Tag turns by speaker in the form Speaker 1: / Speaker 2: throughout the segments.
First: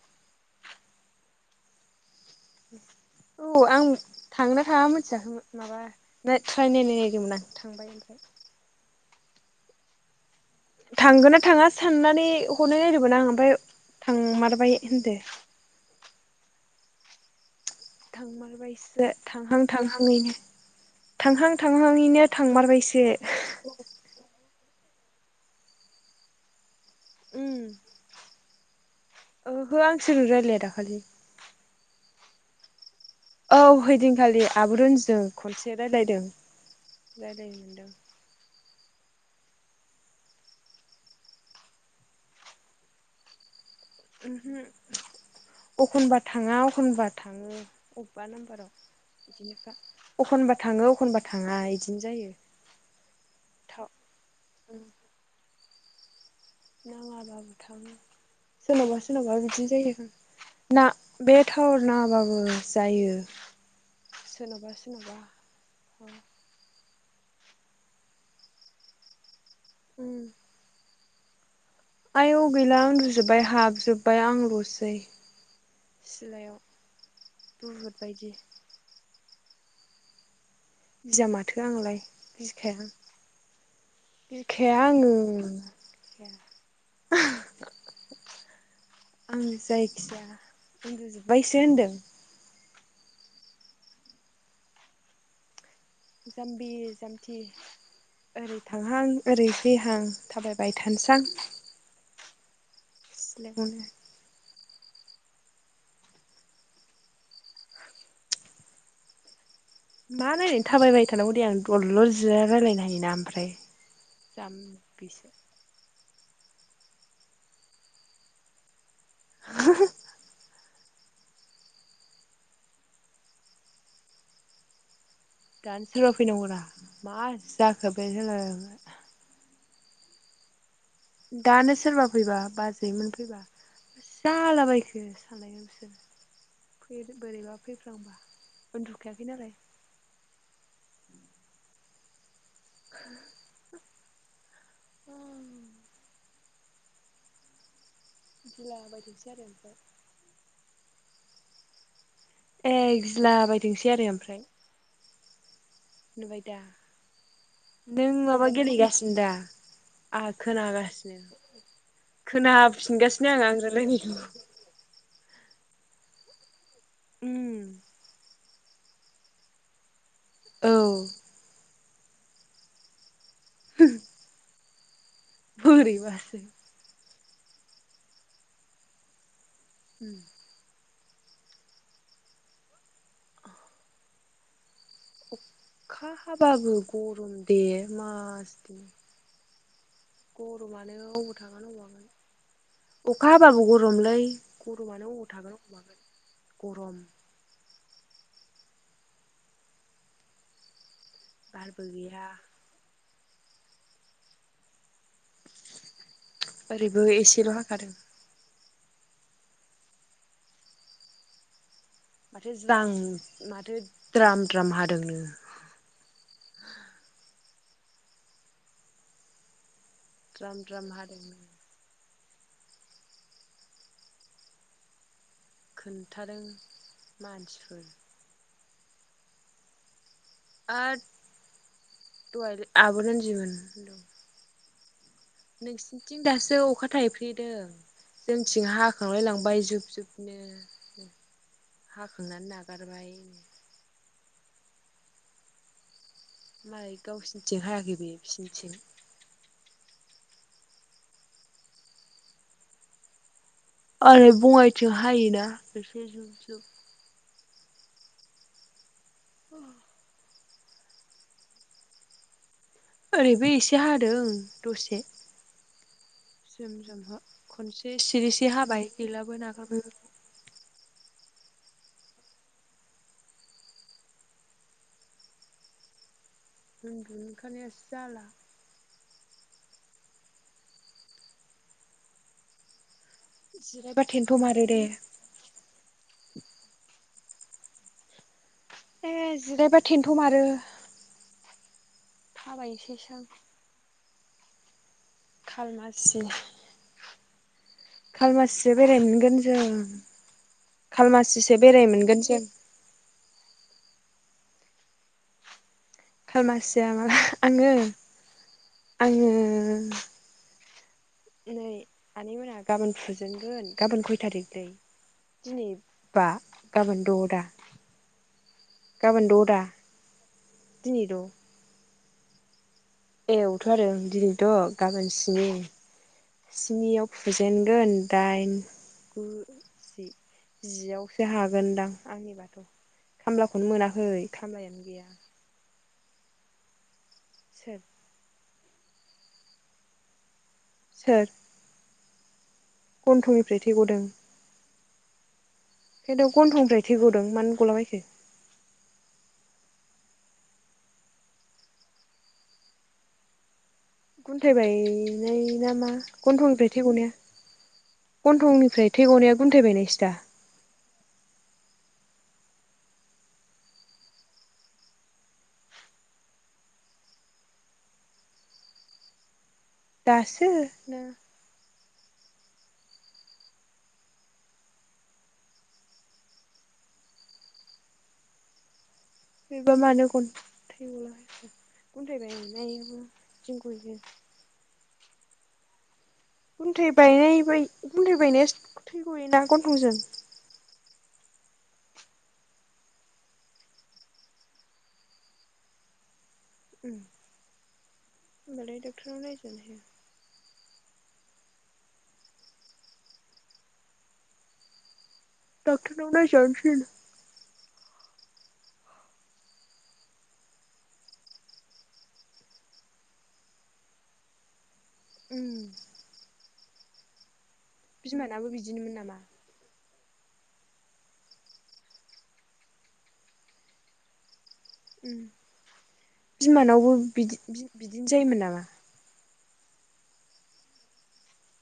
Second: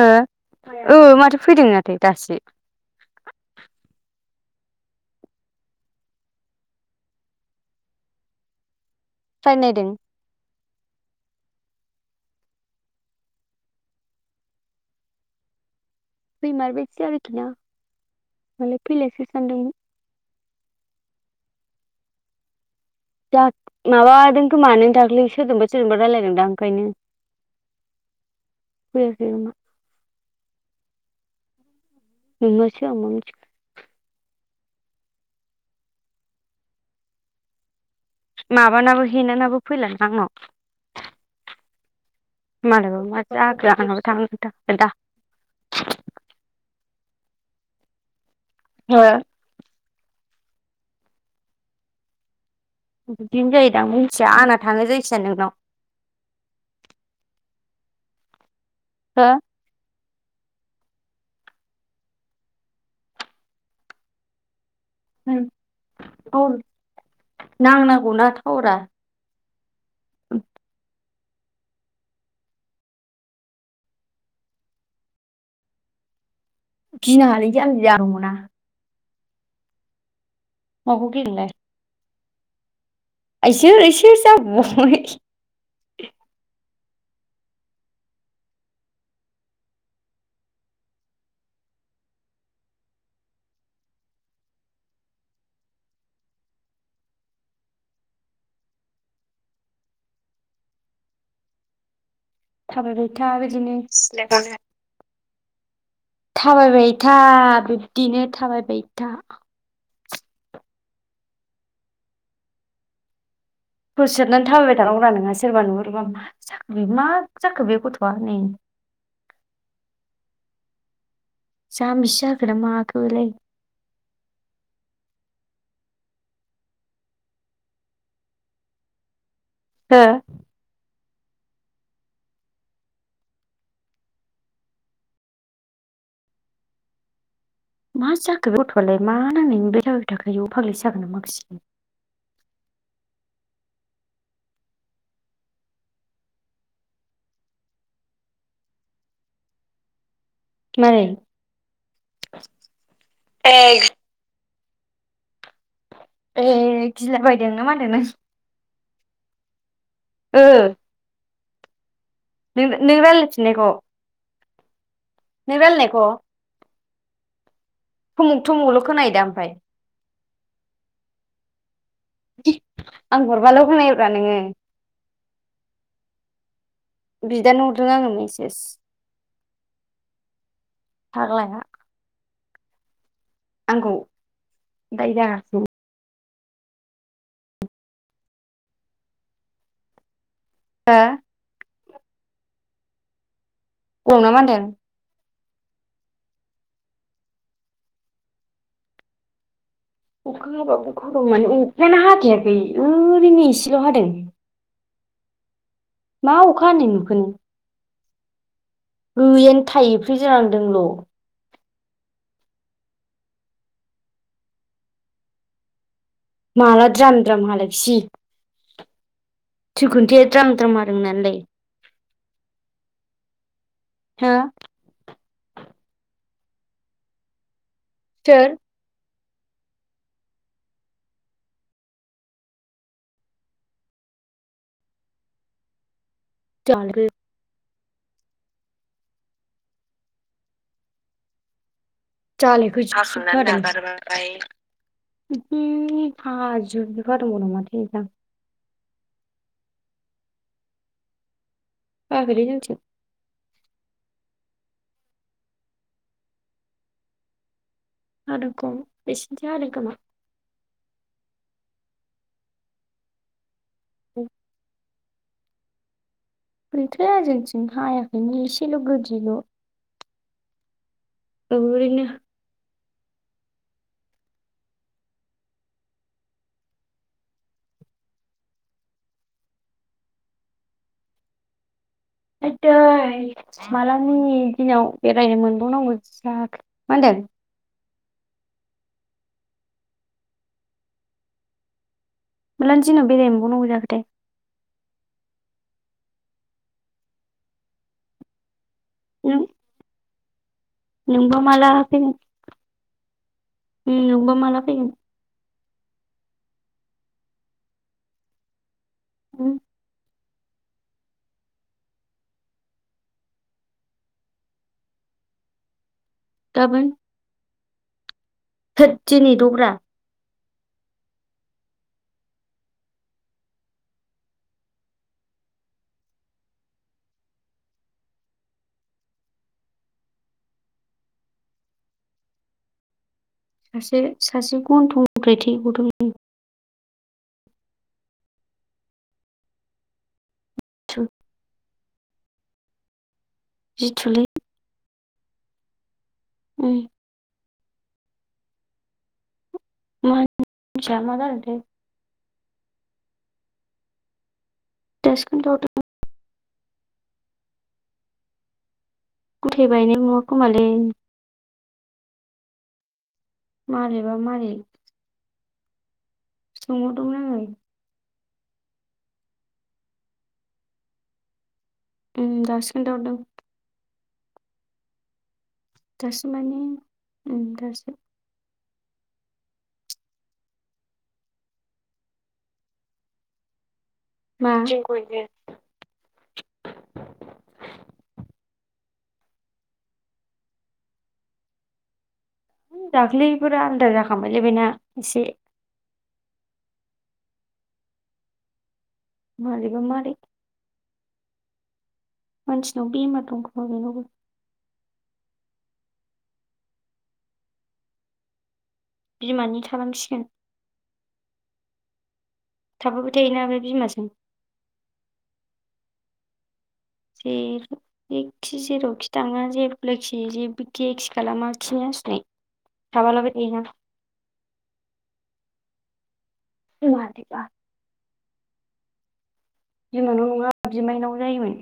Speaker 1: हो ओ माथो फैदों माथो दासो
Speaker 2: [inaudible] औ आं थांना थाङा मोनथियाखैमोन माबा ट्राइ नायनो नागिरदोंमोन आं थांबाय ओमफ्राय [inaudible]
Speaker 1: थ्राय नायदों
Speaker 2: थांगोन ना थाङा साननानै हरनाय नायदोंमोन आं ओमफ्राय थांमारबाय होनदो
Speaker 1: फैमारबायसो आरोखिना
Speaker 2: थांमारबायसो थांहां थांहांयैनो थांहां थांहां यैनो थांमारबायसो
Speaker 1: माबादों खोमा नों दाख्लै सोरजोंबा सोरजोंबा रायजलायदों दां ओंखायनो
Speaker 2: ओम
Speaker 1: फैयाखै खोमा
Speaker 2: ओहो आं सोरजों रायलाया दाखालि
Speaker 1: नोंहा
Speaker 2: औ हैैदिनखालि आब' रनजिजों खनसे रायज्लायदों राय्लायनो मोनदों
Speaker 1: माबानाबो हेनानाबो फैलाना आंनाव मालायबा मा जाखो आंनाबो थांनो थाखाय दा
Speaker 2: एखनबा थाङा एखनबा थाङो अबेबा नाम्बाराव
Speaker 1: हो
Speaker 2: बिदिनोखा एखनब्ला थाङो एखनब्लाा थाङा बिदिनो जायो
Speaker 1: बिदिनो जायोदां
Speaker 2: थाव
Speaker 1: मिथिया आंना
Speaker 2: उम
Speaker 1: थाङो जायखिजाया नोंनाव
Speaker 2: नाङाबाबो थांनो सोरनावबा सोरनावबा बिदिनो जायो ना बे थावार नाङाबाबो जायो सोरनाबा [unintelligible]
Speaker 1: हो नांनांगौना थावारा
Speaker 2: ओम आय' गैला उन्दुजोबबाय हाबजोबबाय आंल'सै सिलायाव
Speaker 1: गिनाङालै जामबि
Speaker 2: बुहुद
Speaker 1: आं
Speaker 2: बायदि
Speaker 1: दङना माखौ
Speaker 2: गिया माथो आंलाय गिखाया
Speaker 1: आइसोर इसोर
Speaker 2: गिखाया
Speaker 1: जाबाव
Speaker 2: आङो [unintelligible] आं जायखिजया उन्दुजोबबायसो होनदों जाम्बि जामथि ओरै थांहां ओरै जहां थाबायबाय थानोसां
Speaker 1: थाबायबायैथा बिदिनो
Speaker 2: सिलायावनो
Speaker 1: थाबायबाय था बिब्दिनो थाबायबाय था
Speaker 2: मा नायनाय थाबायबाय थानांगौ दे आं दलल' जिया रायजलायनो हायोना ओमफ्राय
Speaker 1: थस सुनानै थाबायबाय थानांगौरा
Speaker 2: जाम्बिसो
Speaker 1: नोंहाया सोरबा नुहुरबा जाखो मा जाखो बे गथ'आ नै
Speaker 2: [unintelligible]
Speaker 1: जामबिसो जाखोना माखो बेलाय
Speaker 2: दानो सोरबाव फैनांगौरा मा जाखो बे सोल
Speaker 1: हो
Speaker 2: दानो सोरबा फैबा बाजैमोन फैबा जालाबायखो सानायावसो फ बोरैबा
Speaker 1: मा
Speaker 2: फैफ्लांबा
Speaker 1: जाखो बे गथ'आलाय मा
Speaker 2: उन्दुखायाखै नालाय
Speaker 1: नांनायनि बेरायबाय थाखो बेयाव फागलिसो जागोन ना माखासि
Speaker 2: उम बिदिला बदिथिारस
Speaker 1: नै
Speaker 2: ए गिला बायदोंसै आरो ओमफ्राय नुबाय दा
Speaker 1: ए गिलाबायदों ना मादों
Speaker 2: नों माबा गेलेगासिनो दा आं
Speaker 1: ओ
Speaker 2: खोनागासिनो
Speaker 1: नों नों
Speaker 2: खोनाफिनगासिनो आं
Speaker 1: रायलायफिननायखौ
Speaker 2: आंजोंरायलायनायखौ
Speaker 1: अ
Speaker 2: उम
Speaker 1: [unintelligible] मुलु खोनायोदा ओमफाय
Speaker 2: औ
Speaker 1: आं हरबाल' खोनायोब्रा नोङो।
Speaker 2: बोरैबासो
Speaker 1: बिदानो हरदों आङो मेसेज
Speaker 2: उम
Speaker 1: फाग्लाया आंखौ दाय जागासिनो
Speaker 2: अखा हाबाबो गरम दे मासदिनि गरमानो
Speaker 1: हो
Speaker 2: अबाव थागोन अबाव मागोन अखा हाबाबो गरमलै
Speaker 1: गरम ना मा होनदों?
Speaker 2: गरमानो अबाव थागोन ओबाव मागोन अखा हाबाबो गरम
Speaker 1: अखा हाबाबो खर' माने
Speaker 2: बारबो
Speaker 1: अखायानो
Speaker 2: गैया
Speaker 1: हाखायाखै ओ रैनो एसेल' हादों। मा अखा हानाय
Speaker 2: ओरैबो
Speaker 1: नुखो
Speaker 2: एसेल' हाखादों
Speaker 1: नों। गैयानो थायैफ्रि ज्रांदोंल'।
Speaker 2: माथो ज्रां माथो द्राम द्राम हादोंनो।
Speaker 1: माला द्राम द्राम हालायखोसि सोर खिनथाया द्राम द्राम हादों होनानलाय? हो?
Speaker 2: खोन्थादों मानसिफोर।
Speaker 1: [unintelligible]
Speaker 2: आद दहाय आब' रोन्दि मोन नोंसिनिथिं दासो अखा
Speaker 1: जालायखो
Speaker 2: थाफ्रिदों? जोंथिं हाखांलाय लांबाय जुब जुबनो। हाखांनानै
Speaker 1: जालायखो
Speaker 2: नागारबाय
Speaker 1: [unintelligible]
Speaker 2: मालाय
Speaker 1: हादोंबावनो
Speaker 2: गावसिनिथिं
Speaker 1: माथो
Speaker 2: हायाखै
Speaker 1: नोंथां
Speaker 2: बे बिसिनिथिं।
Speaker 1: हाया खैलै जोंथिं।
Speaker 2: ओरै बङाइथिं हायोना एसे जुब जुब।
Speaker 1: [unintelligible] बेसिनिथि हादों खोमा।
Speaker 2: ओरैबो एसे हादों दसे। जोम जोम
Speaker 1: गैथ्राया
Speaker 2: हा
Speaker 1: जोंथिं
Speaker 2: खनसे
Speaker 1: हायाखैनो
Speaker 2: सिरिसे
Speaker 1: एसेल'
Speaker 2: हाबाय
Speaker 1: गोदैल'
Speaker 2: गैलाबो नागार बायबो।
Speaker 1: ओरैनो
Speaker 2: उन्दुनो ओंखारनायासो जाला।
Speaker 1: आयदै
Speaker 2: जिरायबा
Speaker 1: मालानि
Speaker 2: थेन्थ' मारो दे
Speaker 1: दिनाव बेरायनो मोनबावनांगौ मा होनदों।
Speaker 2: ए जिरायबा थेन्थ' मारो।
Speaker 1: मालानि दिनाव
Speaker 2: थाबायनोसैसो आं
Speaker 1: बेरायनो मोनबावनांगौ जाखोथाय।
Speaker 2: खालमासि खालमासिसो बेरायनो मोनगोन
Speaker 1: नों
Speaker 2: जों।
Speaker 1: नोंबा
Speaker 2: खालमासिसो
Speaker 1: माला
Speaker 2: बेराय
Speaker 1: फैगोन
Speaker 2: मोनगोन जों
Speaker 1: ओं नोंबा माला फैगोन।
Speaker 2: खालमासिया मा आङो आङो
Speaker 1: उम
Speaker 2: नै आनैमोना गाबोन फुजेनगोन गाबोन खय थारिखलै दिनै बा गाबोन द'दा।
Speaker 1: थोद दिनि दग्रा
Speaker 2: दिनि द' ए औथ' आरो ओं दिनै द गाबोन स्नि स्निआव फुजेनगोन दाइन गु जि जियावसो हागोनदां आंनिबाथ' खामलाखौनो
Speaker 1: सासे
Speaker 2: मोनाखै
Speaker 1: सासे
Speaker 2: खामलायानो
Speaker 1: गन्थं
Speaker 2: गैया
Speaker 1: निफ्राय थै गदोंनो।
Speaker 2: सोर सोर गन्थंनिफ्राय थै गदों।
Speaker 1: जिथुलै
Speaker 2: खिन्थु
Speaker 1: उम
Speaker 2: गन्थंनिफ्राय थै गदों मानो गलाबायखो?
Speaker 1: [unintelligible] मोनथिया मा‌ जादोंथाय
Speaker 2: गुन्थाय
Speaker 1: दासो
Speaker 2: बायनाय
Speaker 1: खोन्थाहरदों
Speaker 2: नामा गन्थंनिफ्राय थै गनाया गन्थंनिफ्राय थै गनाया गुनथाय
Speaker 1: गथाय बायनाय
Speaker 2: बायनायसो दा
Speaker 1: नङा खोमालै मारैबा मारै सोंहरदोंमोन आङो।
Speaker 2: दासो
Speaker 1: उम दासो खोनथा हरदों। दासो माने ओम दासो
Speaker 2: बेबा मानो [unintelligible]
Speaker 1: मा [unintelligible]
Speaker 2: गुन्थाय बायनाय बै गुन्थाय बायनाया थै गयोना गन्थंजों
Speaker 1: दाख्लैफोरा आलदा जाखां बायलै बिना एसे
Speaker 2: [unintelligible] डक्टराव नायजानो
Speaker 1: मारैबा मारै
Speaker 2: हाया
Speaker 1: मानसिनाव बेमार दंखोमा बेनावबो
Speaker 2: दाक्टरनाव नायजानो थिन
Speaker 1: बिमानि थालांसिगोन। थाफाबाय थायोना बे बिमाजों
Speaker 2: उम
Speaker 1: जेर
Speaker 2: बिमानाबो
Speaker 1: एखि
Speaker 2: बिदिनोमोन
Speaker 1: जेरावखि
Speaker 2: नामा
Speaker 1: थाङा जेरा वखि जेबोखि एखि खालामा खिनाय हासुनाय थाबालाबाय थायोना।
Speaker 2: बिमानावबो बिदि
Speaker 1: मारैबा
Speaker 2: बिदिनो जायोमोन नामा?
Speaker 1: बिमानाव नङा बिमाइनाव जायोमोन।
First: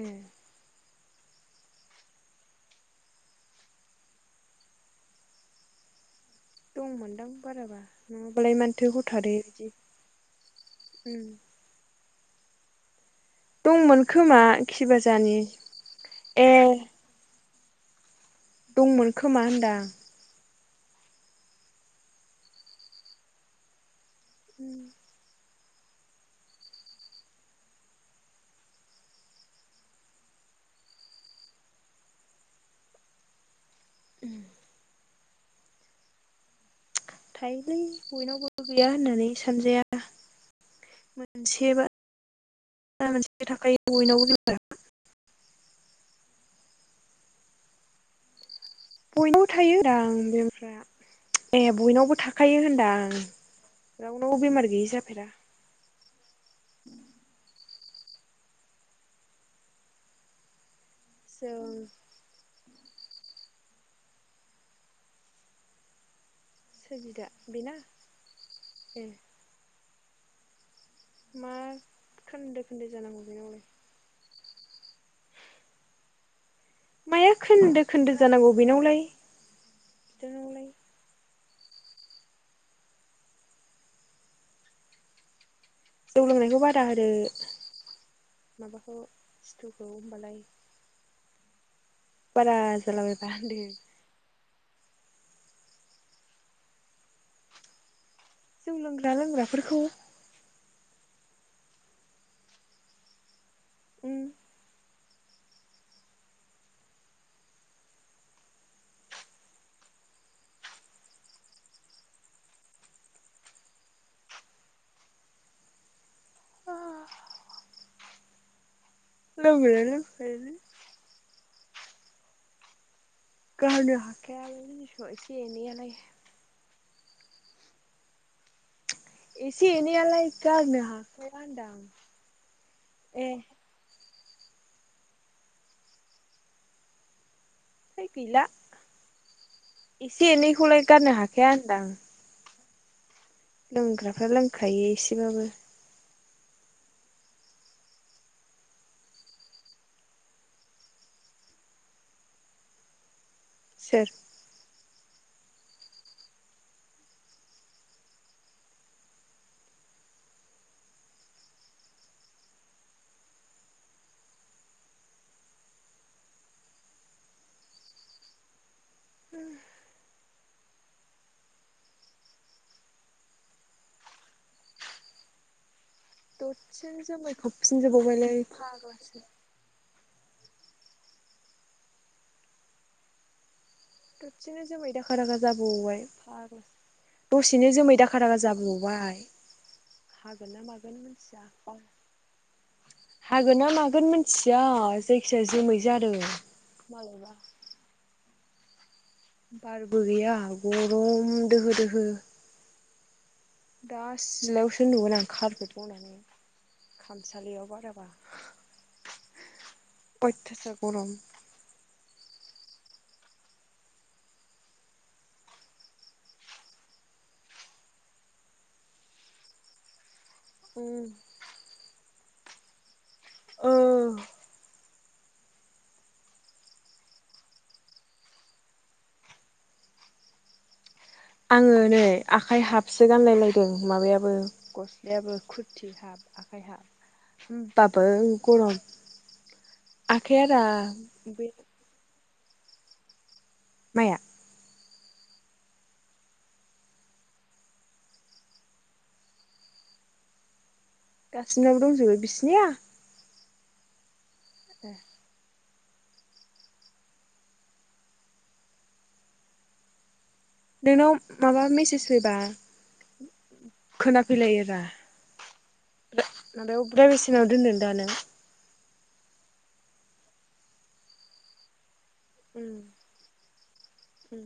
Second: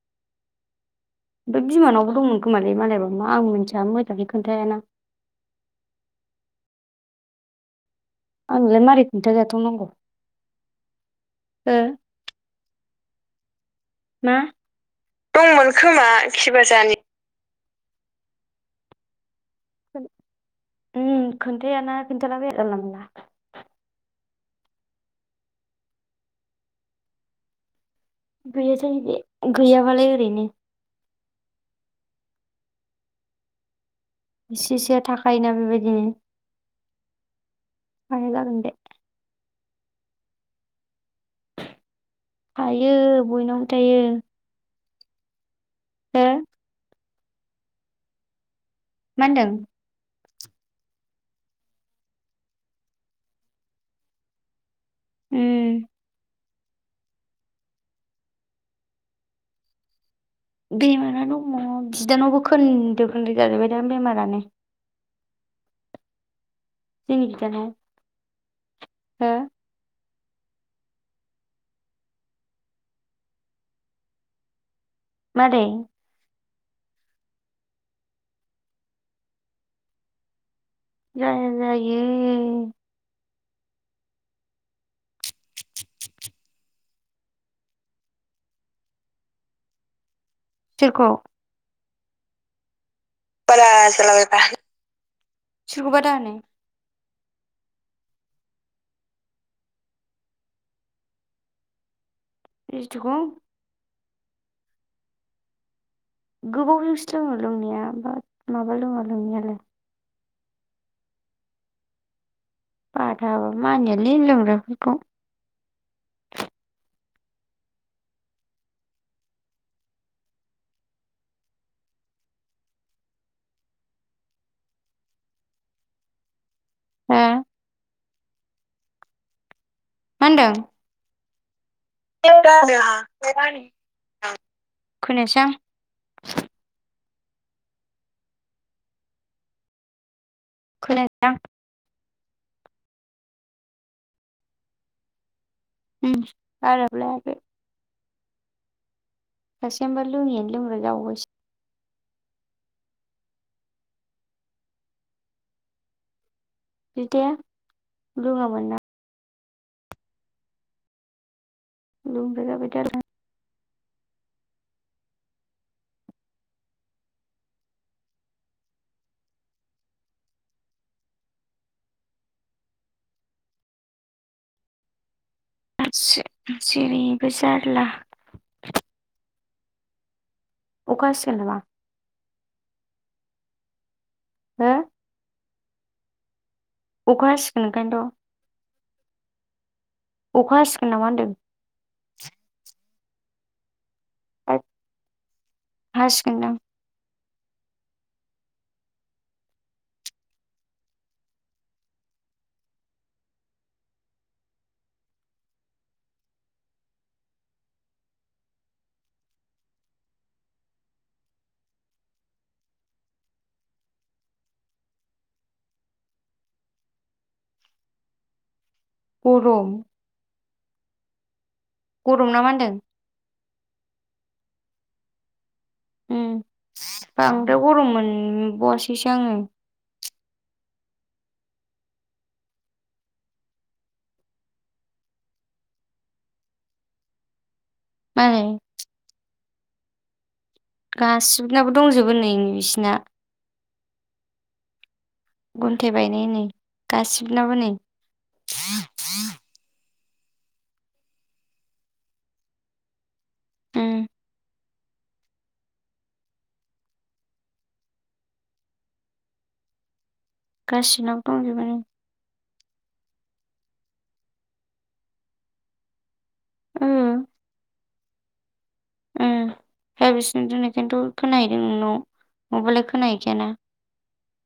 Speaker 2: ए
Speaker 1: फ्राय बिमानावबो दंमोन खोमालै मालायबा मा आं मिथिया मोजाङै खोन्थायाना
Speaker 2: [inaudible] दंमोनदां बाराबा नङाबालाय
Speaker 1: आंनोलाय
Speaker 2: मानोथो
Speaker 1: मारै
Speaker 2: हथारो बिदि
Speaker 1: खोन्थाजाथावनांगौ हो
Speaker 2: दंमोन
Speaker 1: मा
Speaker 2: खोमा खि बाजानि
Speaker 1: दंमोन खोमा
Speaker 2: ए
Speaker 1: खिबाजानि
Speaker 2: दंमोन खोमा होनदां।
Speaker 1: उ खोनथायाना खिन्थालाबाया जानला मानला
Speaker 2: उम
Speaker 1: गैया जोंनिथिं गैयाबालाय ओरैनो इसे इसेआ थाखायोना बेबायदिनो
Speaker 2: थायोलै
Speaker 1: हाया जागोन
Speaker 2: बयनावबो
Speaker 1: दे
Speaker 2: गैया होननानै सानजाया मोनसेबा
Speaker 1: थायो
Speaker 2: मोनसेबा मोनसे
Speaker 1: बयनावबो
Speaker 2: थाखायो
Speaker 1: थायो
Speaker 2: बयनावबो
Speaker 1: हो मा
Speaker 2: बयनावबो
Speaker 1: होनदों उम
Speaker 2: थायो होनदो आं बे ए बयनावबो थाखायो होनदो आं रावनावबो बेमार गैयि जा जाफेरा
Speaker 1: बेमारा दङ
Speaker 2: जों
Speaker 1: बिदानावबो खोन्दो खोन्दो जाजोबबाय दा बेमारानो
Speaker 2: सोर बिदा बेना ए
Speaker 1: हा
Speaker 2: मा खोन्दो खोन्दो जानांगौ बेनावलाय
Speaker 1: मारै
Speaker 2: माया खोन्दो खोन्दो जानांगौ बेनावलाय बिनावलाय
Speaker 1: जायो।
Speaker 2: जौ लोंनायखौ बारा होदो माबाखौ सिथुखौ होनबालाय
Speaker 1: सोरखौ
Speaker 2: बारा जाला बाय
Speaker 1: बारा जाला बायबा सोरखौ बादा होनो
Speaker 2: जौ लोंग्रा लोंग्राफोरखौ
Speaker 1: [inaudible] खौ
Speaker 2: उम
Speaker 1: गोबाव जोंसो लोङो लोंनाया बाट माबा लोङा लोंनायालाय बाथा होबाबो मानियालै लोंग्राफोरखौ
Speaker 2: [inaudible] [unintelligible] गारनो हाखाया [unintelligible] एसे एनैयालाइ
Speaker 1: हा
Speaker 2: एसे एनैयालाय गारनो हाखाया होनदो आं
Speaker 1: [unintelligible]
Speaker 2: है गैला एसे एनैखौलाय गारनो
Speaker 1: खोनायासै आं
Speaker 2: हाखाया होनदां लोंग्राफ्रा लोंखायो एसेबाबो
Speaker 1: उ बाराबो लायाखै [inaudible]
Speaker 2: सोर
Speaker 1: बिदाया रोङामोन ना [unintelligible]
Speaker 2: उम दरसेनो
Speaker 1: जेरैबो जारला
Speaker 2: जोमायखबफिनजोबावबायलै फागलासो
Speaker 1: अखा हासिगोन नामा
Speaker 2: दसेनो
Speaker 1: हो
Speaker 2: जोमै दाखा दाखा जाबोबावबाय
Speaker 1: अखा हासिगोन
Speaker 2: दसेनो जोमै
Speaker 1: ओंखायनोथ'
Speaker 2: दाखा दाखा जाबोबाव बाय हागोन
Speaker 1: अखा
Speaker 2: ना
Speaker 1: हासिगोन
Speaker 2: मागोन
Speaker 1: नामा होनदों
Speaker 2: मिथिया हागोन ना मागोन मिथिया जायखिाया जोमै जादों
Speaker 1: हासिगोनदां
Speaker 2: मायबा बारबो गैया गरम दोहो दोहो दा सिलायावसो नुगोन आं कारफेट बनानै खामसालियाव बाराबा अइथासार गरम
Speaker 1: गरम
Speaker 2: उम
Speaker 1: गरम ना मा होनदों
Speaker 2: औ
Speaker 1: ओ बांद्राय गरम मोनबावासैसो आङो
Speaker 2: आङो नै आखाइ हाबसो गानलायलायदों माबायाबो गस्लायाबो खुरथि हाब आखाइ होनोमबाबो
Speaker 1: मालाय
Speaker 2: गरमखौ
Speaker 1: गासिबनाबो दंजोबो नै बिसिना
Speaker 2: माया
Speaker 1: गुन्थे बायनाय नै गासिबनबो नै
Speaker 2: गासिनावबो दंजोबो बिसिनिया
Speaker 1: उम
Speaker 2: ए नोंनाव
Speaker 1: गासिबनाबो दंजोबो
Speaker 2: माबा
Speaker 1: नै
Speaker 2: मेसेज फैबा खोनाफैलायो दा माबायाव अ ब्रायभेसिनाव दोनदों दानों
Speaker 1: उ भाइब्रेसन आव दोननायखायन्थ खोनाहैदों नोंनाव
Speaker 2: उम
Speaker 1: नङाबालाय खोना हैखाया ना
Speaker 2: उम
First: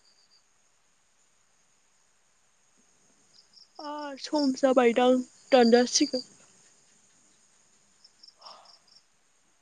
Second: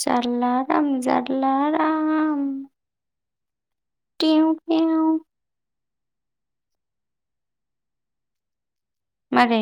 Speaker 1: जारला राम जारला राम
Speaker 2: सम
Speaker 1: देव देव
Speaker 2: जाबायदांं दानजासिगोन
Speaker 1: मारै